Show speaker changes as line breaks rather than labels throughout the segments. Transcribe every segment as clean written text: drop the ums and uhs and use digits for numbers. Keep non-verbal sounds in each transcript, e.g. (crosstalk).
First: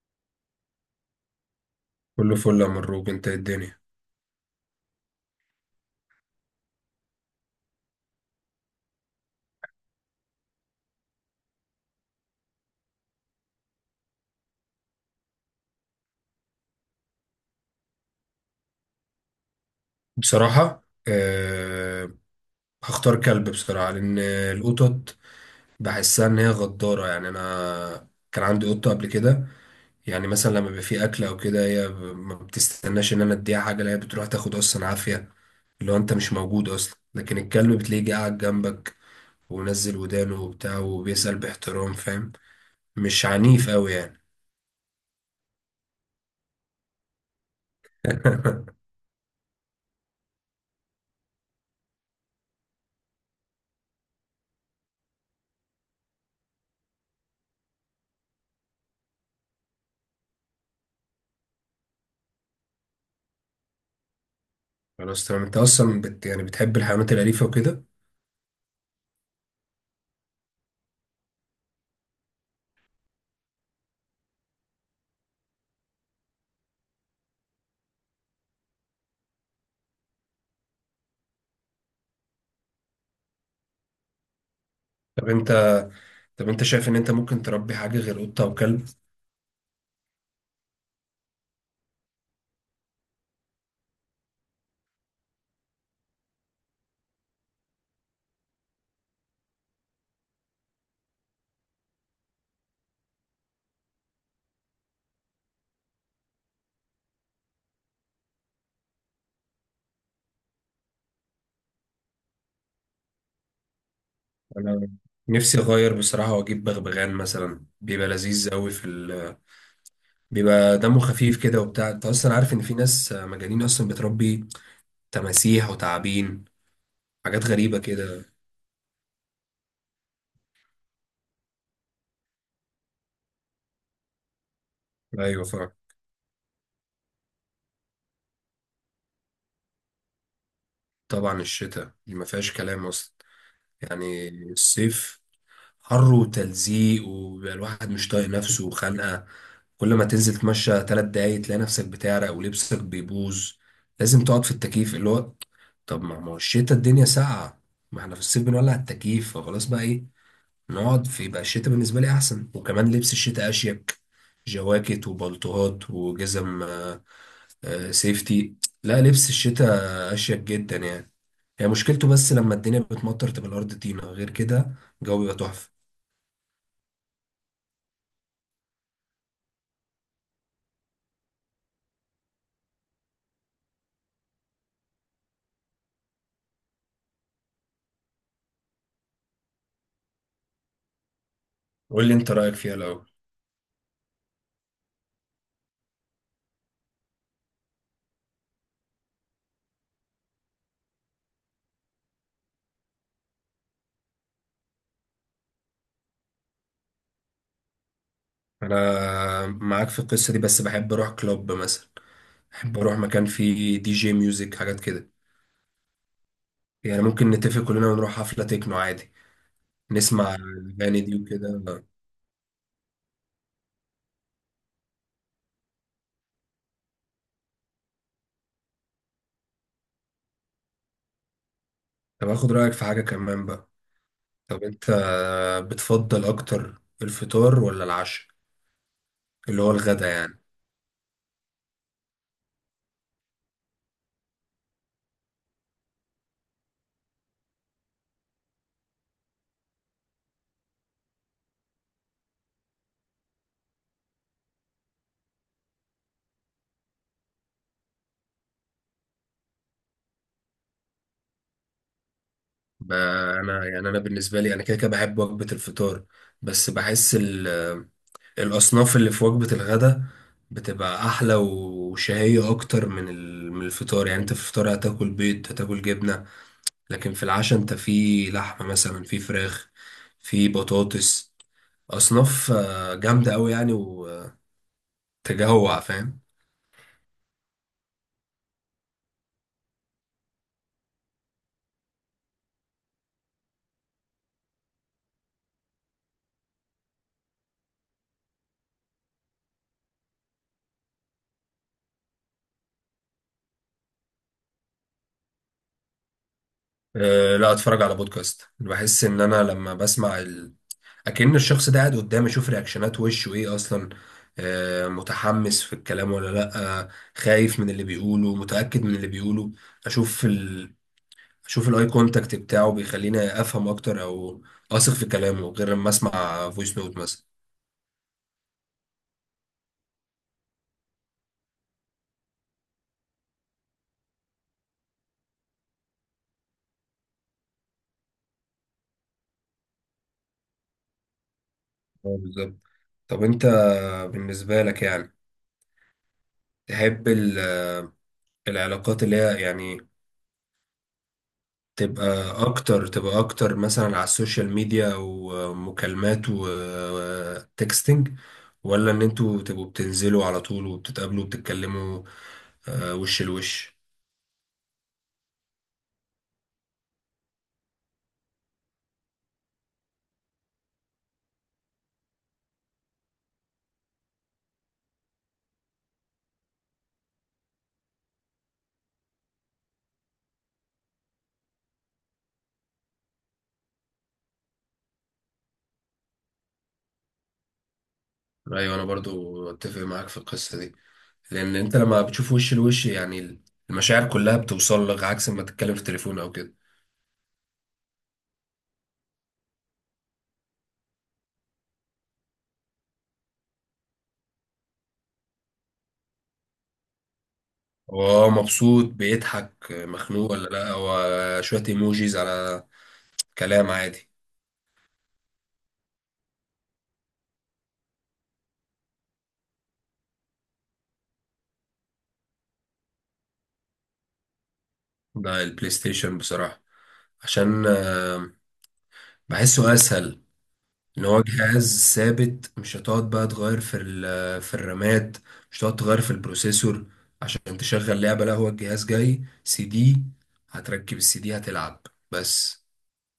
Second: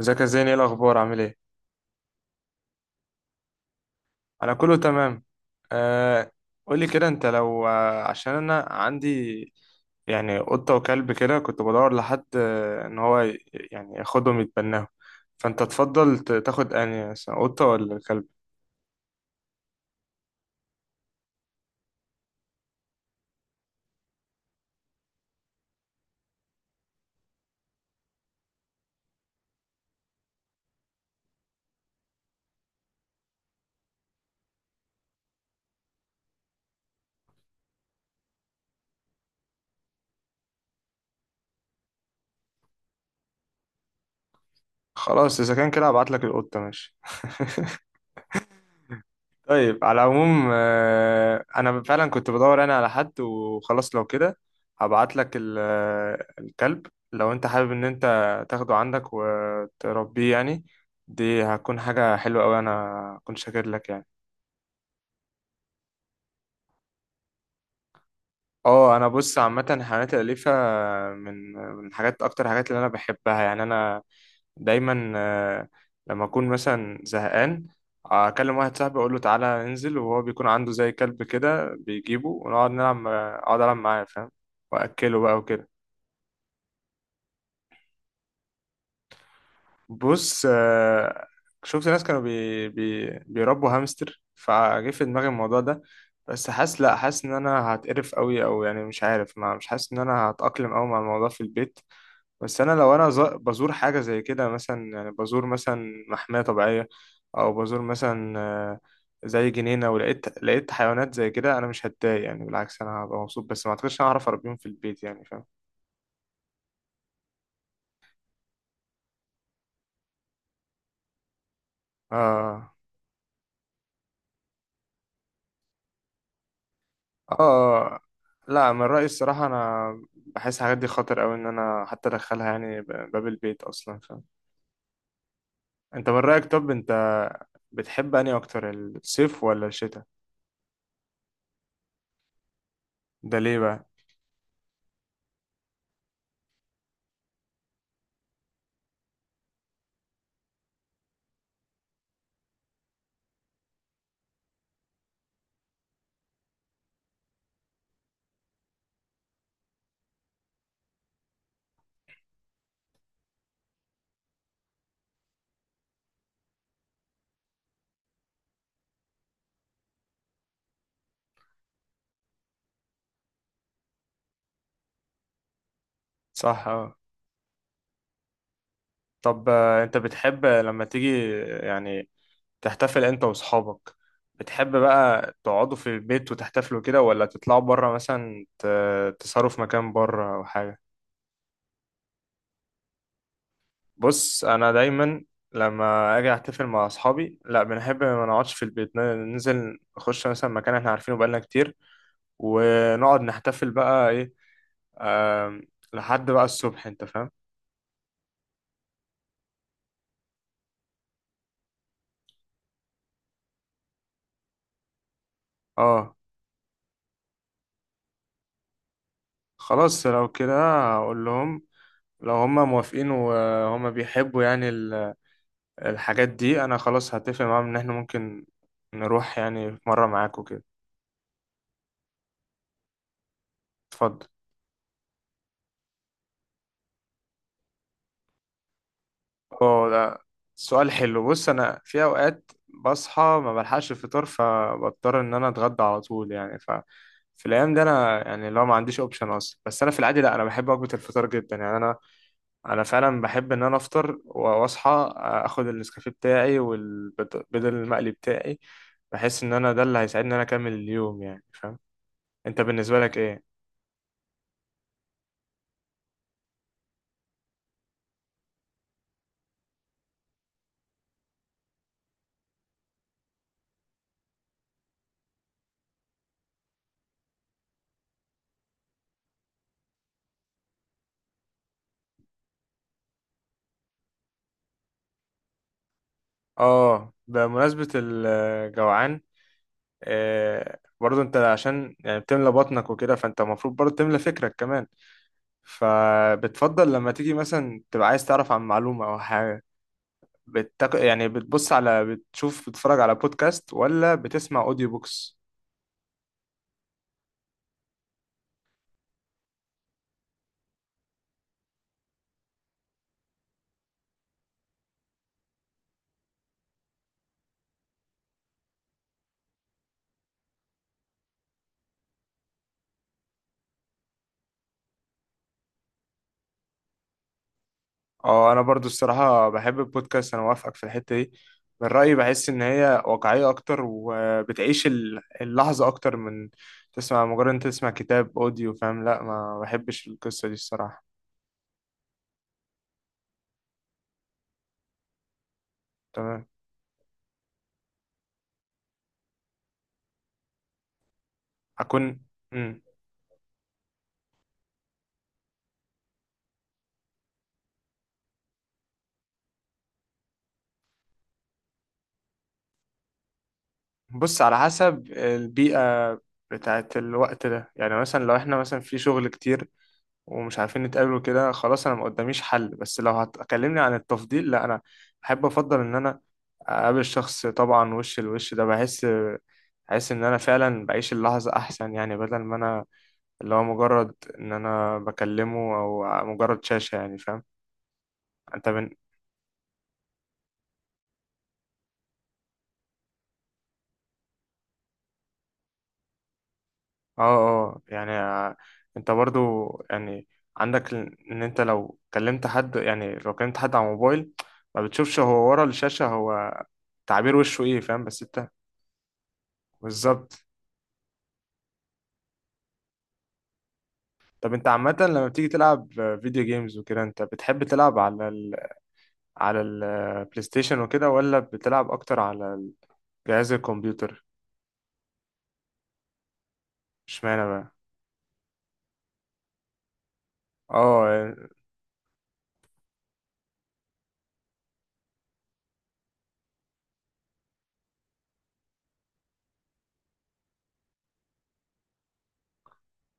ازيك يا زين، ايه الاخبار، عامل ايه؟
كله فل يا مروج، انت ايه الدنيا؟
انا كله تمام. آه، قولي كده، انت لو عشان انا عندي يعني قطة وكلب كده، كنت بدور لحد ان هو يعني ياخدهم يتبناهم. فانت تفضل تاخد انهي مثلا، قطة ولا كلب؟
بصراحة هختار كلب بصراحة، لأن القطط بحسها إن هي غدارة. يعني أنا كان عندي قطة قبل كده، يعني مثلا لما بيبقى في أكل أو كده هي ما بتستناش إن أنا أديها حاجة، لا هي بتروح تاخد أصلا عافية، اللي هو أنت مش موجود أصلا. لكن الكلب بتلاقيه قاعد جنبك ونزل ودانه وبتاع، وبيسأل باحترام، فاهم؟ مش عنيف أوي يعني.
خلاص، اذا كان كده هبعت لك القطة، ماشي. طيب على العموم انا فعلا كنت بدور انا على حد، وخلاص لو كده هبعت لك الكلب، لو انت حابب ان انت تاخده عندك وتربيه يعني. دي هتكون حاجة حلوة قوي، انا كنت شاكر لك يعني.
خلاص تمام، أنت أصلا يعني بتحب الحيوانات الأليفة وكده.
اه، انا بص عامه الحيوانات الاليفه من حاجات، اكتر حاجات اللي انا بحبها يعني. انا دايما لما اكون مثلا زهقان اكلم واحد صاحبي، اقول له تعالى ننزل، وهو بيكون عنده زي كلب كده بيجيبه، ونقعد نلعب، اقعد العب معاه فاهم؟ واكله
طب
بقى وكده.
أنت طب انت شايف ان انت ممكن تربي حاجة غير قطة وكلب؟
بص شفت ناس كانوا بي بي بيربوا هامستر، فجه في دماغي الموضوع ده، بس حاسس، لا، حاسس ان انا هتقرف قوي، او يعني مش عارف، ما مش حاسس ان انا هتأقلم قوي مع الموضوع في البيت. بس انا لو انا بزور حاجه زي كده مثلا، يعني بزور مثلا محميه طبيعيه، او بزور مثلا زي جنينه، ولقيت حيوانات زي كده، انا مش هتضايق يعني، بالعكس انا هبقى مبسوط، بس ما اعتقدش انا هعرف اربيهم في
انا
البيت يعني فاهم؟
نفسي اغير بصراحة واجيب بغبغان مثلا، بيبقى لذيذ قوي في (laughs) بيبقى دمه خفيف كده وبتاع. انت اصلا عارف ان
اه،
في ناس مجانين اصلا بتربي تماسيح وتعابين،
اه،
حاجات غريبة كده.
لا، من رايي الصراحه انا بحس الحاجات دي خطر قوي ان انا حتى ادخلها يعني باب البيت اصلا فاهم؟
ايوه فعلا.
انت من رايك، طب انت بتحب انهي اكتر، الصيف ولا الشتاء؟
طبعا الشتاء، دي ما فيهاش كلام اصلا.
ده ليه بقى؟
يعني الصيف حر وتلزيق، وبيبقى الواحد مش طايق نفسه وخانقة. كل ما تنزل تمشى 3 دقايق تلاقي نفسك بتعرق ولبسك بيبوظ، لازم تقعد في التكييف، اللي هو طب ما هو الشتا الدنيا ساقعة، ما احنا في الصيف بنولع التكييف فخلاص، بقى ايه نقعد في؟ يبقى الشتا بالنسبة لي أحسن، وكمان لبس الشتا أشيك، جواكت وبلطوهات وجزم، سيفتي. لا لبس الشتا أشيك جدا يعني. هي مشكلته بس لما الدنيا بتمطر تبقى الأرض طينة، غير كده الجو بيبقى تحفة.
صح، اه. طب انت بتحب لما تيجي يعني تحتفل انت واصحابك، بتحب بقى تقعدوا في البيت وتحتفلوا كده، ولا تطلعوا بره مثلا تسهروا في مكان بره او حاجة؟
قول لي انت رأيك فيها الأول.
بص انا دايما لما اجي احتفل مع اصحابي، لا بنحب ما نقعدش في البيت، ننزل نخش مثلا مكان احنا عارفينه بقالنا كتير، ونقعد نحتفل بقى ايه، آم، لحد بقى الصبح انت فاهم؟
انا معاك في القصة دي، بس بحب اروح كلوب مثلا، بحب اروح مكان فيه دي جي ميوزك، حاجات كده.
اه،
يعني ممكن نتفق كلنا ونروح حفلة تكنو عادي،
خلاص لو
نسمع
كده
الاغاني دي
هقول لهم،
وكده.
لو هما موافقين وهما بيحبوا يعني الحاجات دي انا خلاص هتفق معاهم ان احنا ممكن نروح يعني في مرة معاكوا كده.
طب اخد رأيك في حاجة كمان بقى.
اتفضل.
طب انت بتفضل اكتر الفطار ولا العشاء، اللي هو
اه،
الغدا
ده
يعني؟
سؤال حلو. بص انا في اوقات بصحى ما بلحقش الفطار، فبضطر ان انا اتغدى على طول يعني. ف في الايام دي انا يعني لو ما عنديش اوبشن اصلا، بس انا في العادي لا، انا بحب وجبة الفطار جدا يعني. انا فعلا بحب ان انا افطر واصحى، اخد النسكافيه بتاعي والبيض المقلي بتاعي. بحس ان انا ده اللي هيساعدني ان انا اكمل اليوم يعني فاهم؟ انت
ب-
بالنسبه لك ايه؟
انا بالنسبة لي انا كده كده بحب وجبة الفطار، بس بحس الأصناف اللي في وجبة الغداء بتبقى أحلى وشهية أكتر من من الفطار، يعني أنت في الفطار هتاكل بيض، هتاكل جبنة، لكن في العشاء أنت في لحمة مثلا، في فراخ، في بطاطس، أصناف جامدة أوي يعني، وتجوع، فاهم؟
اه، بمناسبه الجوعان برضه انت عشان يعني بتملى بطنك وكده، فانت المفروض برضه تملى فكرك كمان. فبتفضل لما تيجي مثلا تبقى عايز تعرف عن معلومه او حاجه، يعني بتبص على، بتشوف، بتتفرج على بودكاست، ولا بتسمع اوديو بوكس؟
أه لا، أتفرج على بودكاست، بحس إن أنا لما بسمع اكن الشخص ده قاعد قدامي، اشوف رياكشنات وشه ايه اصلا، متحمس في الكلام ولا لا، خايف من اللي بيقوله، متأكد من اللي بيقوله. اشوف اشوف الاي كونتاكت بتاعه، بيخليني افهم اكتر، او اثق في كلامه، غير لما اسمع فويس نوت مثلا.
اه، انا برضو الصراحه بحب البودكاست، انا موافقك في الحته دي. من رايي بحس ان هي واقعيه اكتر، وبتعيش اللحظه اكتر من تسمع، مجرد انت تسمع كتاب اوديو فاهم، لا ما بحبش القصه دي الصراحه.
بالظبط. طب انت بالنسبة لك يعني،
تمام.
تحب العلاقات اللي هي يعني تبقى
اكون، مم.
اكتر مثلا على السوشيال ميديا ومكالمات وتكستنج، ولا ان انتوا تبقوا بتنزلوا على طول وبتتقابلوا وبتتكلموا، وش لوش؟
بص على حسب البيئه بتاعت الوقت ده، يعني مثلا لو احنا مثلا في شغل كتير ومش عارفين نتقابل وكده، خلاص انا ما قداميش حل. بس لو هتكلمني عن التفضيل، لا انا بحب افضل ان انا اقابل الشخص طبعا وش الوش، ده بحس، بحس ان انا فعلا بعيش اللحظة احسن يعني، بدل ما انا اللي هو مجرد ان انا بكلمه، او مجرد شاشة يعني فاهم؟ انت
ايوه انا
من،
برضو اتفق معاك في القصه دي، لان انت لما بتشوف وش لوش يعني المشاعر كلها بتوصل لك، عكس ما تتكلم في التليفون او كده.
اه اه يعني انت برضو يعني عندك ان انت لو كلمت حد، يعني لو كلمت حد على موبايل ما بتشوفش هو ورا الشاشة، هو تعبير وشه ايه
هو
فاهم؟ بس انت
مبسوط، بيضحك، مخنوق
بالظبط.
ولا لا، هو شويه ايموجيز على كلام عادي.
طب انت عامة لما بتيجي تلعب فيديو جيمز وكده، انت بتحب تلعب على، على البلاي ستيشن وكده، ولا بتلعب اكتر على جهاز الكمبيوتر؟
ده البلاي ستيشن بصراحه،
اشمعنى
عشان
بقى؟
بحسه اسهل، ان هو
اه،
جهاز ثابت، مش هتقعد بقى تغير في في الرامات، مش هتقعد تغير في البروسيسور عشان تشغل لعبة، لا هو الجهاز جاي سي دي، هتركب السي دي هتلعب بس.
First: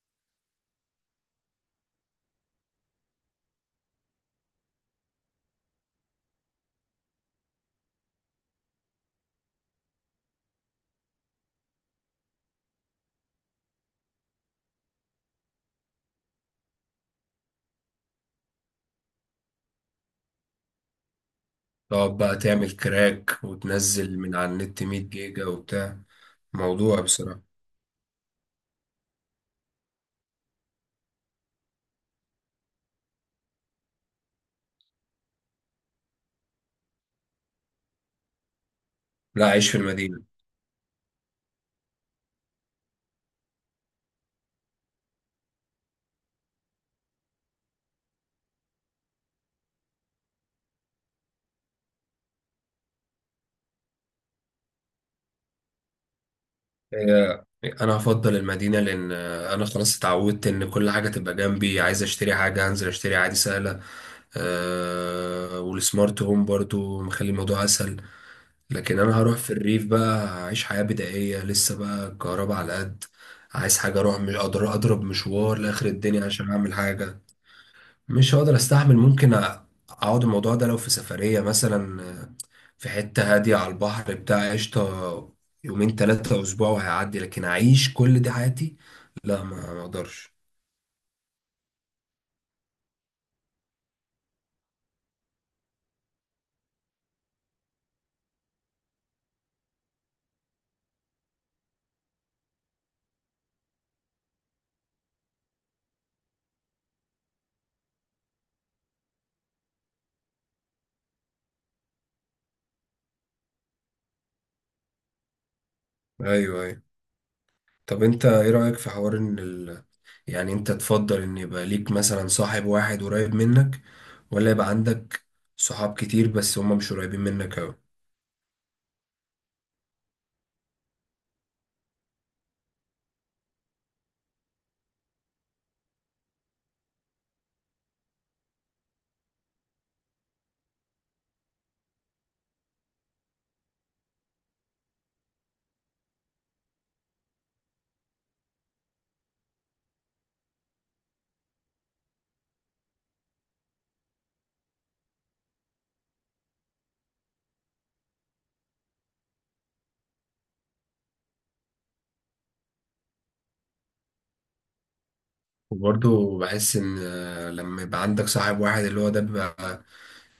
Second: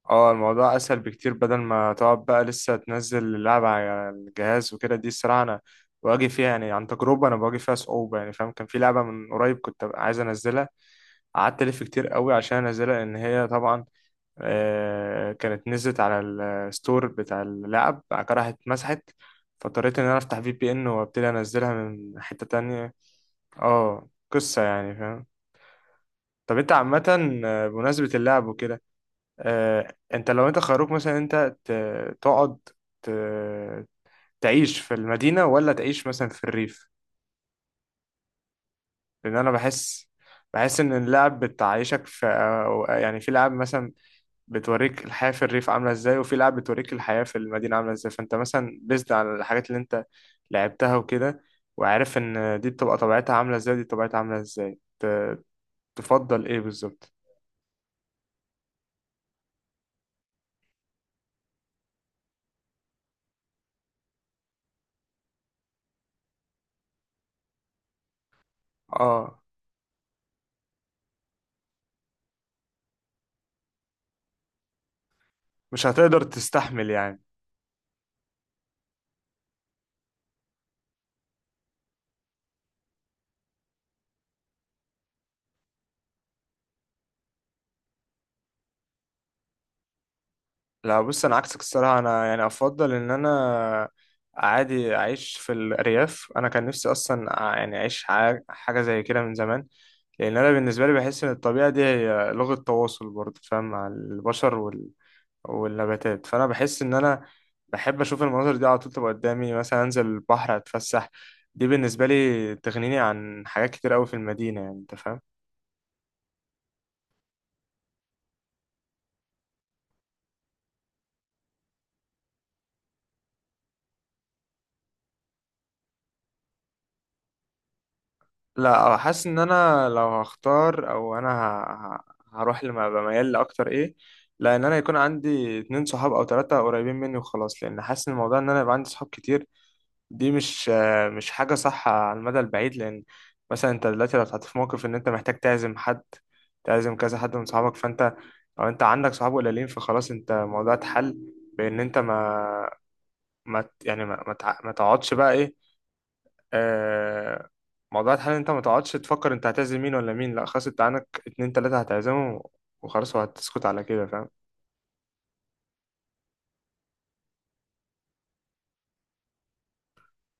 اه، الموضوع اسهل بكتير، بدل ما تقعد بقى لسه تنزل اللعبة على الجهاز وكده، دي الصراحة انا بواجه فيها يعني عن تجربة، انا بواجه فيها صعوبة يعني فاهم؟ كان في لعبة من قريب كنت عايز انزلها، قعدت الف كتير قوي عشان انزلها، لان هي طبعا كانت نزلت على الستور بتاع اللعب، بعد كده راحت اتمسحت، فاضطريت ان انا افتح في بي ان وابتدي انزلها من
تقعد بقى
حتة
تعمل
تانية.
كراك
اه،
وتنزل من على
قصة
النت
يعني
100
فاهم.
جيجا وبتاع،
طب انت
موضوع
عامة
بصراحة.
بمناسبة اللعب وكده، انت لو انت خيروك مثلا انت تقعد ت- تعيش في المدينة ولا تعيش مثلا في الريف؟ لان
لا،
انا
عيش في
بحس،
المدينة.
بحس ان اللعب بتعيشك في يعني في لعب مثلا بتوريك الحياة في الريف عاملة ازاي، وفي لعب بتوريك الحياة في المدينة عاملة ازاي، فانت مثلا بيزد على الحاجات اللي انت لعبتها وكده، وعارف ان دي بتبقى طبيعتها عاملة ازاي، دي طبيعتها عاملة ازاي، تفضل ايه بالظبط؟
هي انا هفضل المدينه، لان انا خلاص اتعودت ان كل حاجه تبقى جنبي، عايز اشتري حاجه هنزل اشتري عادي، سهله. أه والسمارت هوم برضو مخلي الموضوع اسهل. لكن انا هروح
اه،
في الريف بقى، هعيش حياه بدائيه، لسه بقى الكهرباء على قد عايز حاجه اروح، مش اقدر اضرب مشوار
مش
لاخر
هتقدر
الدنيا عشان اعمل
تستحمل
حاجه.
يعني.
مش هقدر استحمل. ممكن اقعد الموضوع ده لو في سفرية مثلا، في حتة هادية على البحر بتاع، قشطة، يومين 3 اسبوع وهيعدي، لكن اعيش كل دي حياتي لا، ما اقدرش.
لا بص، انا عكسك الصراحه انا يعني افضل ان انا عادي اعيش في الارياف. انا كان نفسي اصلا يعني اعيش حاجه زي كده من زمان، لان انا بالنسبه لي بحس ان الطبيعه دي هي لغه تواصل برضه فاهم، مع البشر والنباتات. فانا بحس ان انا بحب اشوف المناظر دي على طول تبقى قدامي، مثلا انزل البحر اتفسح. دي بالنسبه لي تغنيني عن حاجات كتير قوي في المدينه يعني انت فاهم؟
ايوه ايوه. طب انت ايه رأيك في حوار ان يعني انت تفضل ان يبقى ليك مثلا صاحب واحد قريب منك، ولا يبقى عندك صحاب كتير بس هما مش قريبين منك اوي؟
لا حاسس ان انا لو هختار، او انا هروح لما بميل لاكتر ايه، لان انا يكون عندي اتنين صحاب او تلاتة قريبين مني وخلاص، لان حاسس ان الموضوع ان انا يبقى عندي صحاب كتير دي مش حاجة صح على المدى البعيد، لان مثلا انت دلوقتي لو اتحطيت في موقف ان انت محتاج تعزم حد، تعزم كذا حد من صحابك، فانت لو انت عندك صحاب قليلين فخلاص انت الموضوع اتحل، بان انت ما ما ت- يعني ما تقعدش بقى ايه آه، موضوع الحل، إن انت ما تقعدش تفكر انت هتعزم مين ولا مين، لا خلاص انت عندك اتنين تلاتة هتعزمهم وخلاص، وهتسكت على كده فاهم.
وبرضه بحس ان لما يبقى عندك صاحب واحد، اللي هو ده بيبقى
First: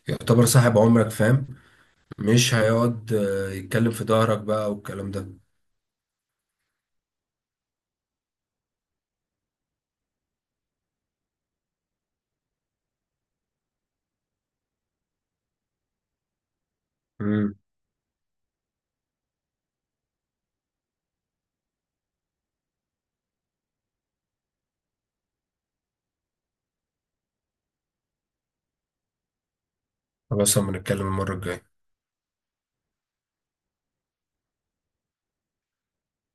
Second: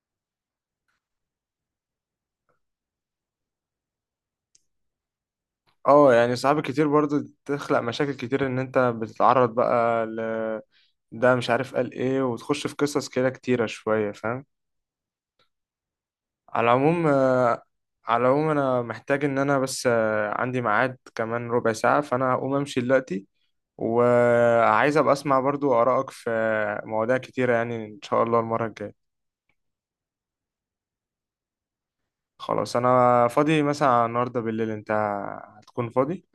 يعتبر صاحب عمرك، فاهم؟ مش هيقعد يتكلم في ظهرك بقى والكلام ده.
اه يعني صعب كتير برضو، تخلق مشاكل كتير ان انت بتتعرض بقى ل، ده مش عارف قال ايه، وتخش في قصص كده كتيرة شوية فاهم. على العموم
امم.
على العموم انا محتاج ان انا بس عندي ميعاد كمان ربع ساعة، فانا هقوم امشي دلوقتي، وعايز ابقى اسمع برضو آرائك في مواضيع كتيرة يعني ان شاء الله المرة الجاية.
خلاص اما نتكلم المرة الجاية.
خلاص، انا فاضي مثلا على النهارده بالليل، انت هتكون فاضي؟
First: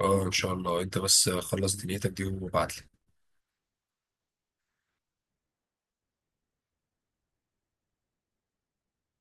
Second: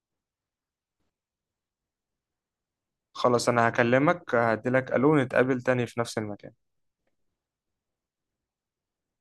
اه ان شاء الله، انت بس خلص دنيتك دي وابعتلي.
خلاص انا هكلمك، هديلك الو نتقابل تاني في نفس المكان.